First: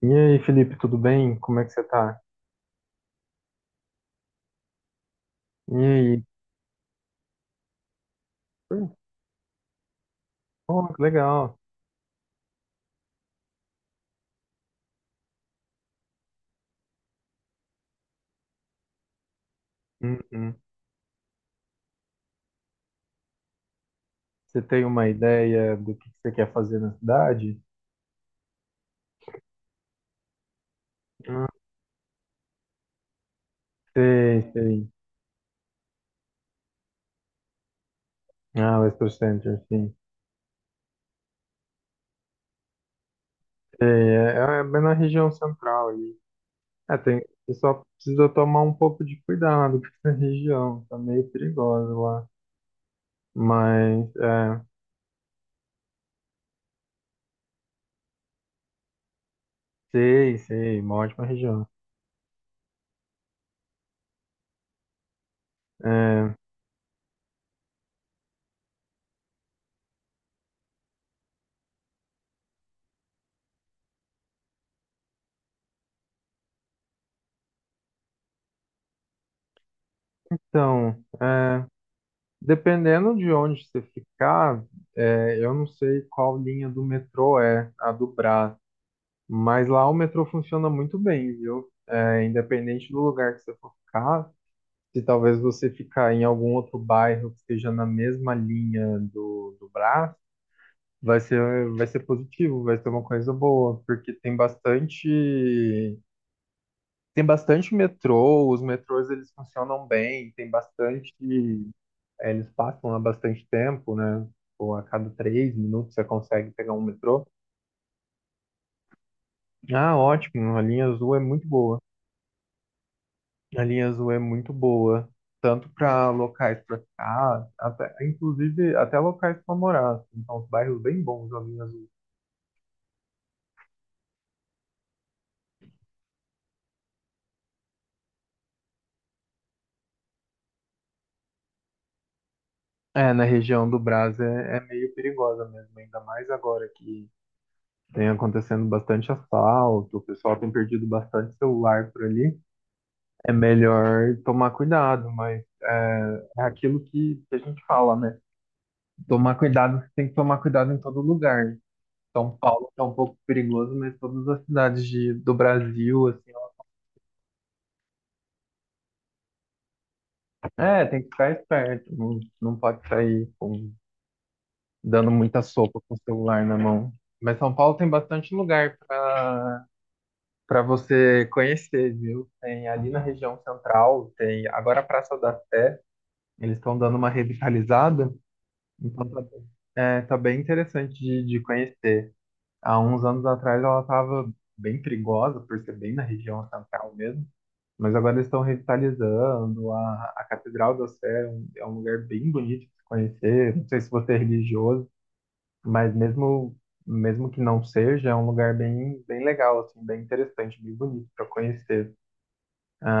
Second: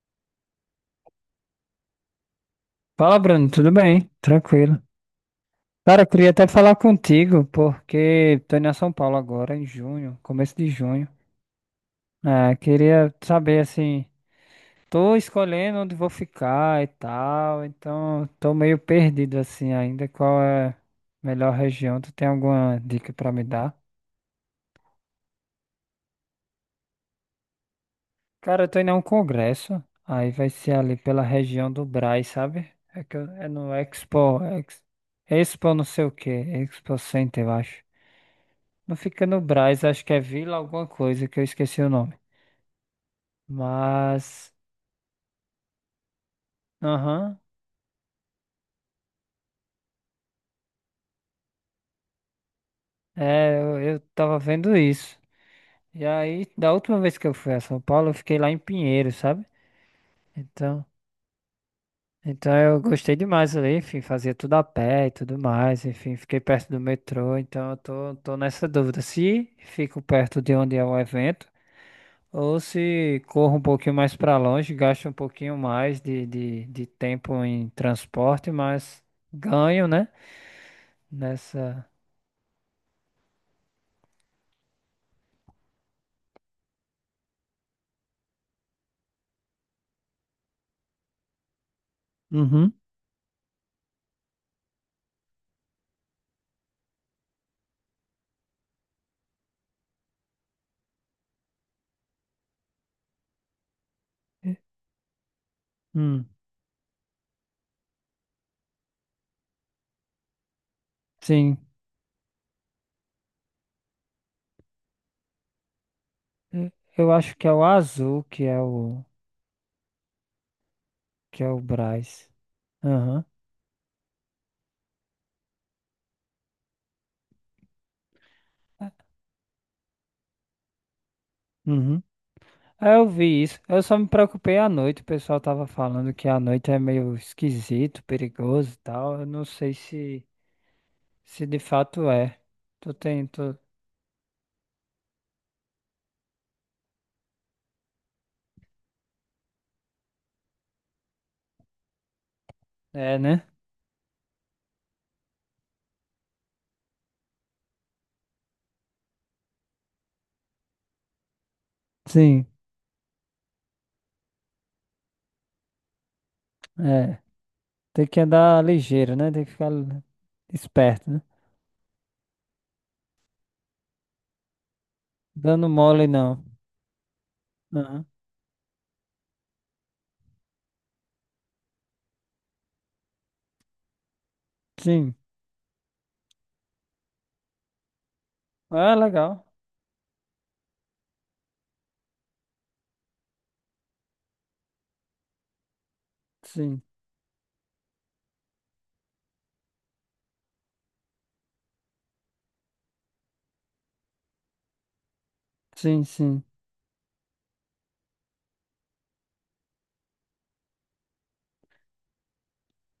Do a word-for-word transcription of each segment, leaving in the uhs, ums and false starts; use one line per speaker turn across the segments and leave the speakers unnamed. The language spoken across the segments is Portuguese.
E aí, Felipe, tudo bem? Como é que você tá?
Fala, Bruno, tudo bem? Tranquilo.
E
Cara, eu
aí?
queria até falar contigo, porque tô indo a
Oi.
São Paulo agora, em junho, começo de
Oh, que
junho.
legal.
É, queria saber, assim, tô escolhendo onde vou ficar e tal, então tô meio perdido, assim, ainda. Qual
Uhum.
é a melhor região? Tu tem alguma dica pra me dar?
Você tem uma ideia do que você quer fazer na cidade?
Cara, eu tô indo a um congresso, aí vai ser ali pela
Ah,
região do Brás, sabe? É, que eu- é no
sei,
Expo, Ex-
sei.
Expo não sei o quê, Expo Center, eu acho.
Ah,
Não
Western
fica no
Center,
Brás,
sim.
acho que é Vila alguma coisa, que eu esqueci o nome.
Sei, é,
Mas,
é é bem na região central ali. É, tem,
aham,
você só precisa tomar um pouco de cuidado com essa região. Tá meio perigosa lá.
é, eu, eu
Mas,
tava
é,
vendo isso. E aí, da última vez que eu fui a São Paulo, eu fiquei lá em Pinheiros, sabe?
sei, sei,
Então,
uma ótima região.
então eu gostei demais ali, enfim, fazia tudo a pé e tudo mais, enfim,
É,
fiquei perto do metrô, então eu tô, tô nessa dúvida, se fico perto de onde é o evento, ou se corro um pouquinho mais pra longe, gasto um pouquinho mais de, de, de tempo em transporte, mas ganho, né?
então, é.
Nessa.
Dependendo de onde você ficar, é, eu não sei qual linha do metrô é a do Brás, mas lá o metrô funciona muito bem, viu? É,
Uhum.
independente do lugar que você for ficar, se talvez você ficar em algum outro bairro que esteja na mesma linha do, do Brás, vai ser, vai ser positivo, vai ser uma coisa boa, porque tem
eh,
bastante,
Hum.
tem bastante metrô, os metrôs eles funcionam bem, tem bastante
Sim.
eh, eles passam há bastante tempo, né? Ou a cada três minutos você consegue
eh,
pegar um
Eu
metrô.
acho que é o azul que é o
Ah, ótimo, a linha azul é
que
muito
é o
boa.
Brás. Aham.
A linha azul é muito boa, tanto para locais para ficar, até, inclusive até locais para morar assim. Então, os bairros bem bons da linha azul.
Uhum. Ah, eu vi isso. Eu só me preocupei à noite. O pessoal tava falando que à noite é meio esquisito, perigoso e tal. Eu não sei se se de fato é. Tu
É, na
tem, tu...
região do Brás é, é meio perigosa mesmo, ainda mais agora que tem acontecendo bastante assalto, o pessoal tem perdido bastante celular por ali.
É,
É
né?
melhor tomar cuidado, mas é, é aquilo que a gente fala, né? Tomar cuidado, você tem que tomar cuidado em todo lugar. São
Sim.
Paulo é um pouco perigoso, mas todas as cidades de- do Brasil, assim,
É. Tem que andar ligeiro, né? Tem que ficar
é, tem que
esperto, né?
ficar esperto, não, não pode sair com, dando muita
Dando
sopa com o
mole não.
celular na mão. Mas São Paulo tem
Aham.
bastante lugar para para você conhecer, viu? Tem ali na região central, tem agora a
Sim.
Praça da Sé, eles estão dando uma revitalizada.
Ah,
Então tá,
legal.
é, tá bem interessante de, de conhecer. Há uns anos atrás ela estava bem perigosa, por ser bem na região
Sim.
central mesmo, mas agora eles estão revitalizando. A, a Catedral da Sé é um, é um lugar bem bonito de se conhecer. Não sei se você é religioso, mas
Sim, sim.
mesmo, mesmo que não seja, é um lugar bem, bem legal, assim, bem interessante, bem bonito para conhecer.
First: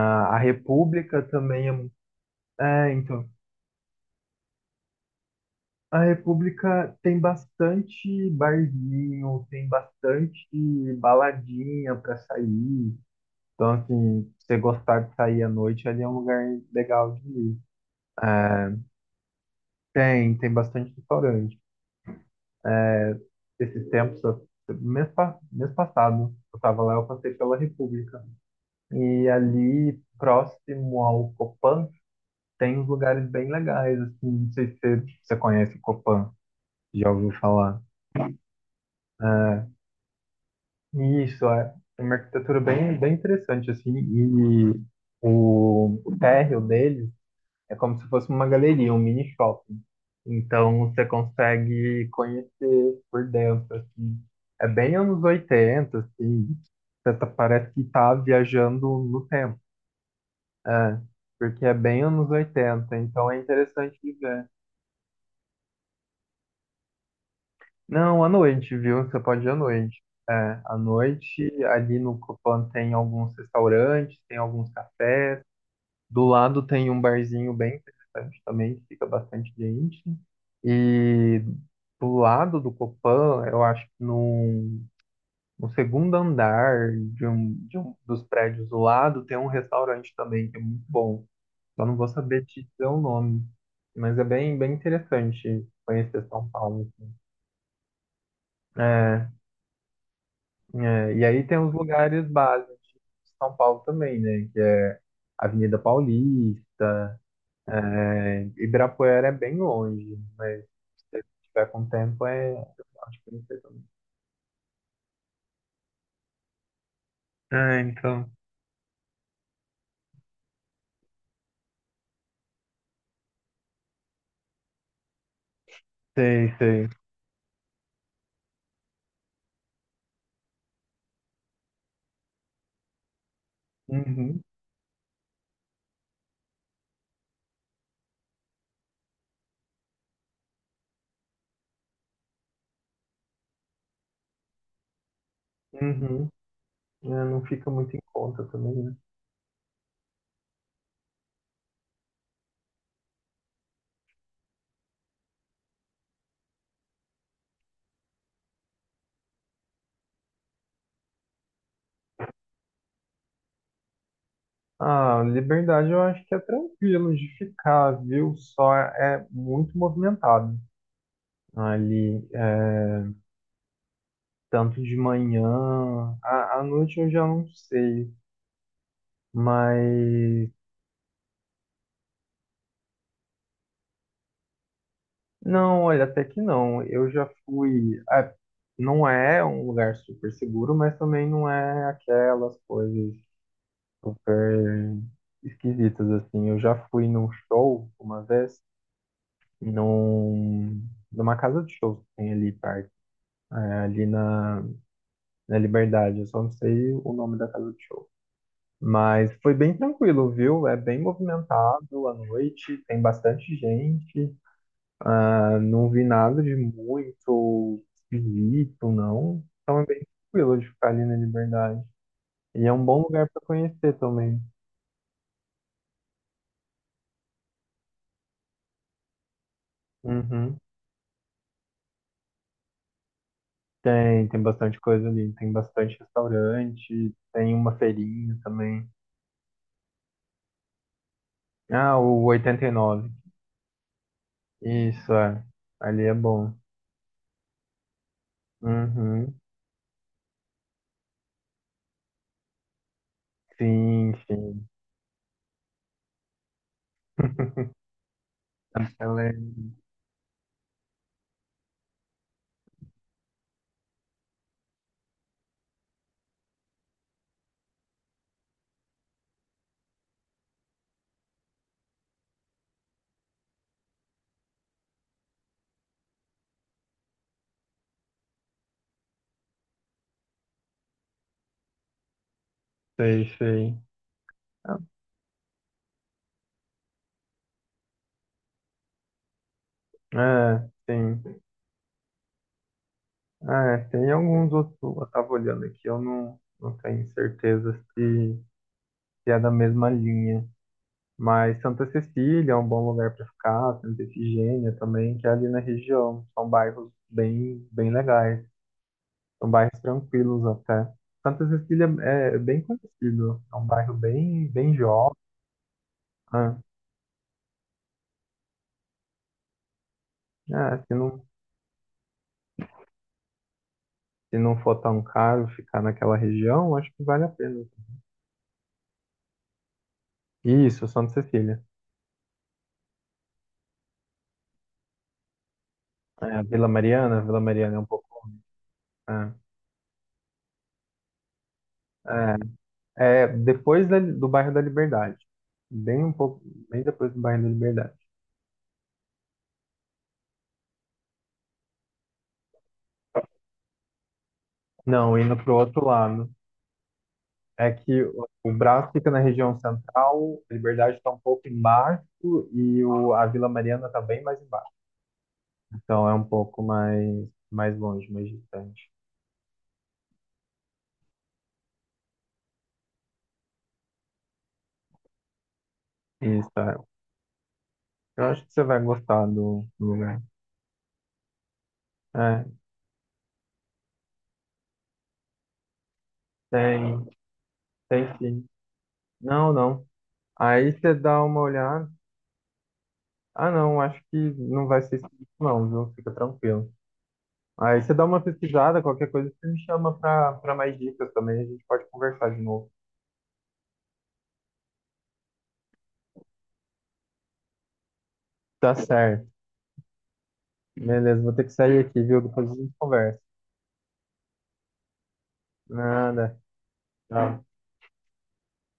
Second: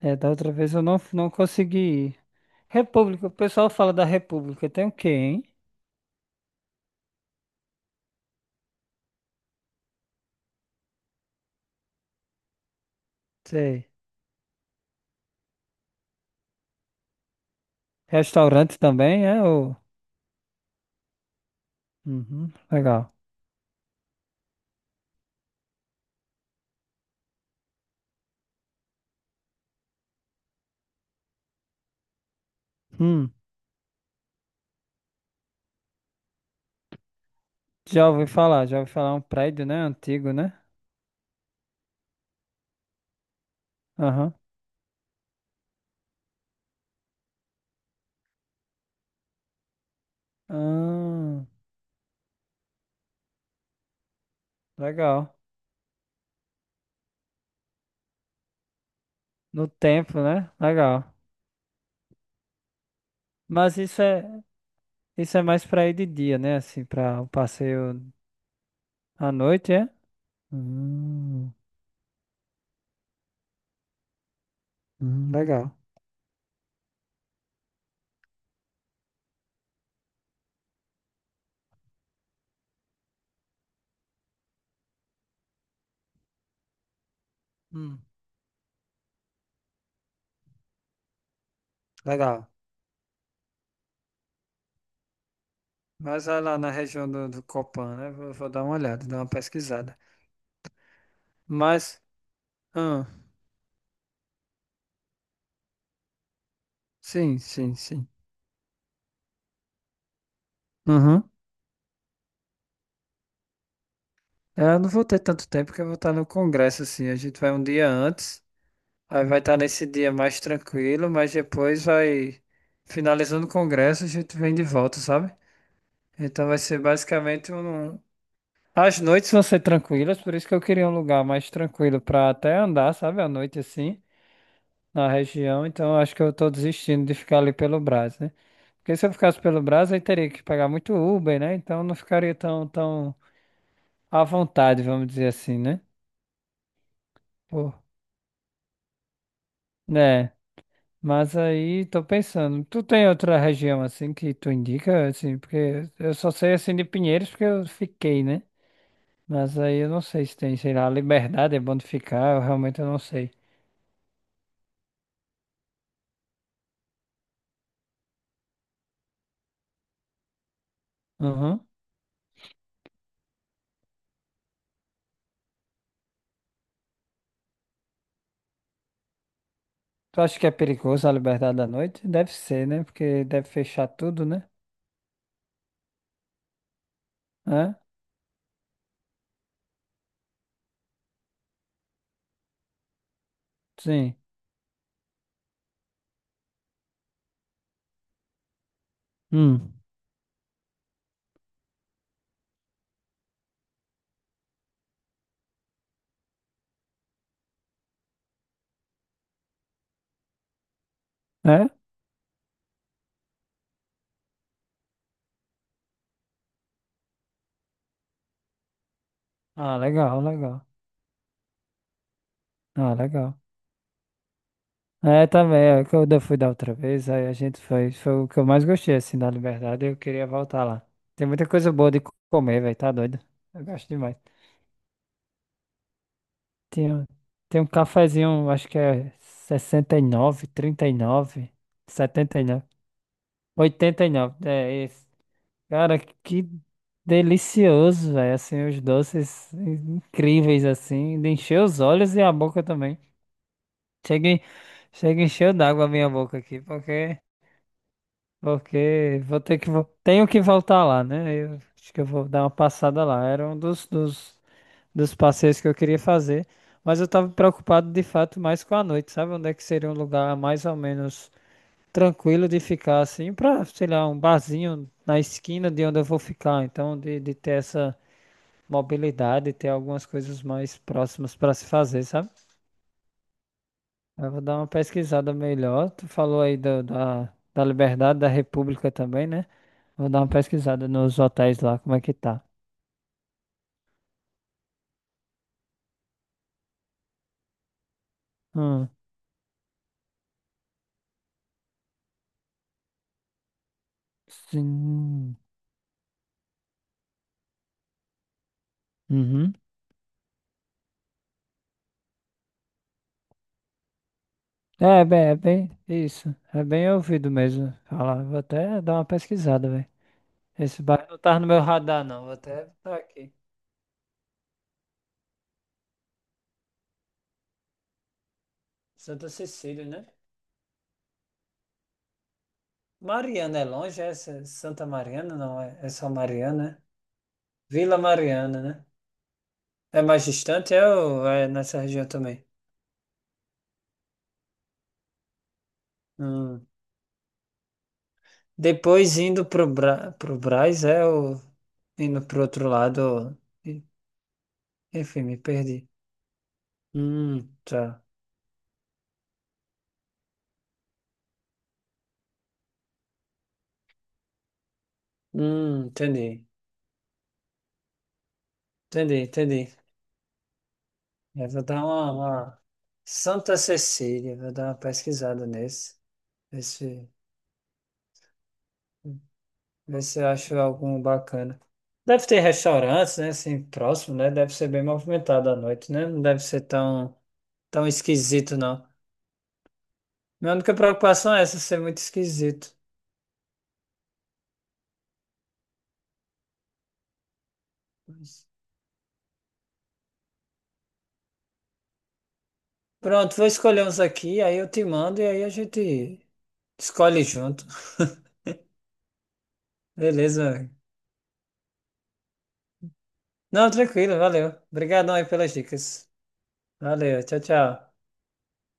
É, da
a
outra vez eu não,
República
não
também é,
consegui
mu-
ir.
é,
República,
então.
o pessoal fala da República. Tem o quê, hein?
A República tem bastante barzinho, tem bastante baladinha para sair. Então,
Sei.
assim, se você gostar de sair à noite, ali é um lugar legal de ir.
Restaurante também, é? Ou...
Tem, tem bastante restaurante.
Uhum, legal.
Esses tempos, eu- mês, pa- mês passado, eu estava lá, eu passei pela República. E ali, próximo ao Copan, tem uns lugares
Hum,
bem legais, assim, não sei se você, você conhece o Copan, já ouviu falar.
já ouvi falar, já ouvi falar. É um prédio,
É,
né? Antigo, né?
isso, é. É uma arquitetura bem, bem interessante, assim,
Aham.
e o, o térreo dele é como se fosse uma galeria, um mini shopping. Então, você
Ah,
consegue conhecer por dentro, assim. É bem anos
legal.
oitenta assim, você tá- parece que tá viajando no tempo,
No tempo, né?
é,
Legal.
porque é bem anos oitenta então é
Mas
interessante
isso
de
é,
ver.
isso é mais pra ir de dia, né? Assim, pra o passeio
Não, à noite, viu? Você
à
pode ir à
noite, é?
noite. É, à noite,
Hum,
ali no Copan tem alguns restaurantes, tem alguns
hum,
cafés.
legal.
Do lado tem um barzinho bem interessante também, que fica bastante gente. E do lado do Copan, eu acho que no, no segundo andar de um, de um
Hum,
dos prédios do lado, tem um restaurante também, que é muito bom. Só não vou saber
legal.
te dizer o nome. Mas é bem, bem interessante conhecer
Mas vai
São
lá na
Paulo.
região do, do Copan, né? Vou, vou dar uma olhada, dar uma
É,
pesquisada.
é, e aí tem os
Mas,
lugares básicos
ah,
de São Paulo também, né? Que é Avenida Paulista,
sim, sim, sim.
é, Ibirapuera é bem longe, mas se
Uhum.
tiver com tempo é. Eu acho que não sei também.
É, eu não vou ter tanto tempo que eu vou estar no congresso, assim. A gente vai um
Ah,
dia
então.
antes, aí vai estar nesse dia mais tranquilo, mas depois vai, finalizando o congresso, a gente vem de volta, sabe? Então
Sei,
vai ser
sei.
basicamente um... As noites vão ser tranquilas, por isso que eu queria um lugar mais tranquilo para até andar, sabe? À noite, assim.
Uhum,
Na região, então acho que eu tô desistindo de ficar ali pelo Brás, né? Porque se eu ficasse pelo Brás, aí teria que pagar muito Uber, né? Então não ficaria tão, tão à vontade, vamos dizer assim, né?
uhum. É, não fica
Pô,
muito em conta também, né?
né? Mas aí tô pensando, tu tem outra região assim que tu indica, assim, porque eu só sei assim de Pinheiros porque eu fiquei, né? Mas aí eu não sei se tem, sei lá, a Liberdade é bom de ficar, eu realmente eu não sei.
Ah, Liberdade eu acho que é tranquilo de ficar, viu? Só é muito movimentado
Uhum.
ali, é, tanto de manhã, à, à noite eu já não sei.
Tu acha que
Mas
é perigoso a Liberdade à noite? Deve ser, né? Porque deve fechar tudo, né?
não, olha, até que não. Eu já fui. Ah, não é um lugar super seguro, mas também não é aquelas coisas
Sim.
super esquisitas assim. Eu já fui num show uma vez,
Hum.
num, numa casa de shows que tem ali perto, é, ali na, na Liberdade. Eu só não sei o nome da casa de show. Mas foi bem tranquilo, viu? É bem
É?
movimentado à noite, tem bastante gente. Ah, não vi nada de muito esquisito, não.
Ah,
Então é bem
legal,
tranquilo
legal.
de ficar ali na Liberdade. E é um
Ah,
bom lugar
legal.
para conhecer também.
É, também, é que eu da- fui da outra vez, aí a gente foi, foi o que eu mais gostei, assim, da Liberdade, eu queria
Uhum.
voltar lá. Tem muita coisa boa de co- comer, velho, tá doido? Eu gosto demais.
Tem, tem bastante coisa ali. Tem bastante
Tem, um-
restaurante, tem
tem um
uma feirinha
cafezinho, acho que
também.
é sessenta e e e nove nove trinta
Ah, o
setenta e nove
oitenta e nove.
oitenta e nove é esse.
Isso, é.
Cara,
Ali é
que
bom.
delicioso, velho, assim, os
Uhum.
doces incríveis, assim, de encher os olhos e a boca também.
Sim,
Chega,
sim.
chega encheu d'água a minha boca aqui, porque, porque
Ela é...
vou ter que, vol- tenho que voltar lá, né? Eu acho que eu vou dar uma passada lá. Era um dos, dos, dos passeios que eu queria fazer, mas eu tava preocupado de fato mais com a noite, sabe? Onde é que seria um lugar mais ou menos tranquilo de ficar assim, pra, sei lá, um barzinho na esquina de onde eu vou ficar. Então, de, de ter essa mobilidade, ter algumas coisas mais próximas pra se fazer, sabe?
Sei, sei.
Eu vou dar uma
Ah,
pesquisada melhor. Tu falou aí da, da, da Liberdade, da República também, né? Vou dar uma
é,
pesquisada nos
sim.
hotéis lá, como é que tá.
Ah, é, tem alguns outros, eu estava olhando aqui, eu não, não tenho certeza se,
Hum,
se é da mesma linha. Mas Santa Cecília é um bom lugar para ficar, Santa Efigênia também, que é
sim.
ali na região. São bairros bem, bem legais, são
Uhum.
bairros tranquilos até. Santa Cecília é é bem conhecido, é um bairro bem, bem
É, é
jovem.
bem, é bem, isso.
Né?
É bem ouvido mesmo falar. Vou até dar uma pesquisada, velho.
É,
Esse
se
bairro não
não,
tá no meu radar, não. Vou até botar aqui.
se não for tão caro ficar naquela região, acho que vale a pena.
Santa Cecília, né?
Isso, Santa Cecília.
Mariana é longe, é S- Santa Mariana, não é? É só
É, a
Mariana,
Vila
né?
Mariana, a Vila Mariana é um
Vila
pouco.
Mariana, né?
É,
É mais distante, é, ou é nessa região
é,
também?
é depois da- do bairro da Liberdade. Bem um pouco,
Hum.
bem depois do bairro da Liberdade.
Depois indo pro, Bra pro Brás, é o. Indo pro outro lado. e-
Não,
Enfim,
indo
me
pro outro
perdi.
lado.
Hum,
É que
tá.
o, o Brás fica na região central, a Liberdade está um pouco embaixo e o, a Vila Mariana está bem mais embaixo.
Hum,
Então é um
entendi.
pouco mais, mais longe, mais distante.
Entendi, entendi. Eu vou dar uma, uma- Santa Cecília, vou dar uma pesquisada nesse.
Isso,
Ver
é.
se,
Eu acho que você vai gostar do, do
ver se
lugar.
eu acho algum bacana. Deve ter
É,
restaurantes, né? Assim, próximo, né? Deve ser bem movimentado à noite, né? Não deve ser
tem,
tão, tão
tem sim.
esquisito, não.
Não, não.
Minha
Aí
única
você dá
preocupação
uma
é essa, ser
olhada.
muito esquisito.
Ah, não, acho que não vai ser isso, não, viu? Fica tranquilo. Aí você dá uma pesquisada, qualquer coisa, você me chama pra, pra mais dicas também, a gente pode conversar de novo.
Pronto, vou escolher uns aqui, aí eu te mando e aí a gente escolhe junto.
Tá certo.
Beleza, meu amigo.
Beleza, vou ter que sair aqui, viu? Depois a gente conversa.
Não, tranquilo, valeu. Obrigadão aí pelas dicas.
Nada.
Valeu, tchau,
Tchau.
tchau.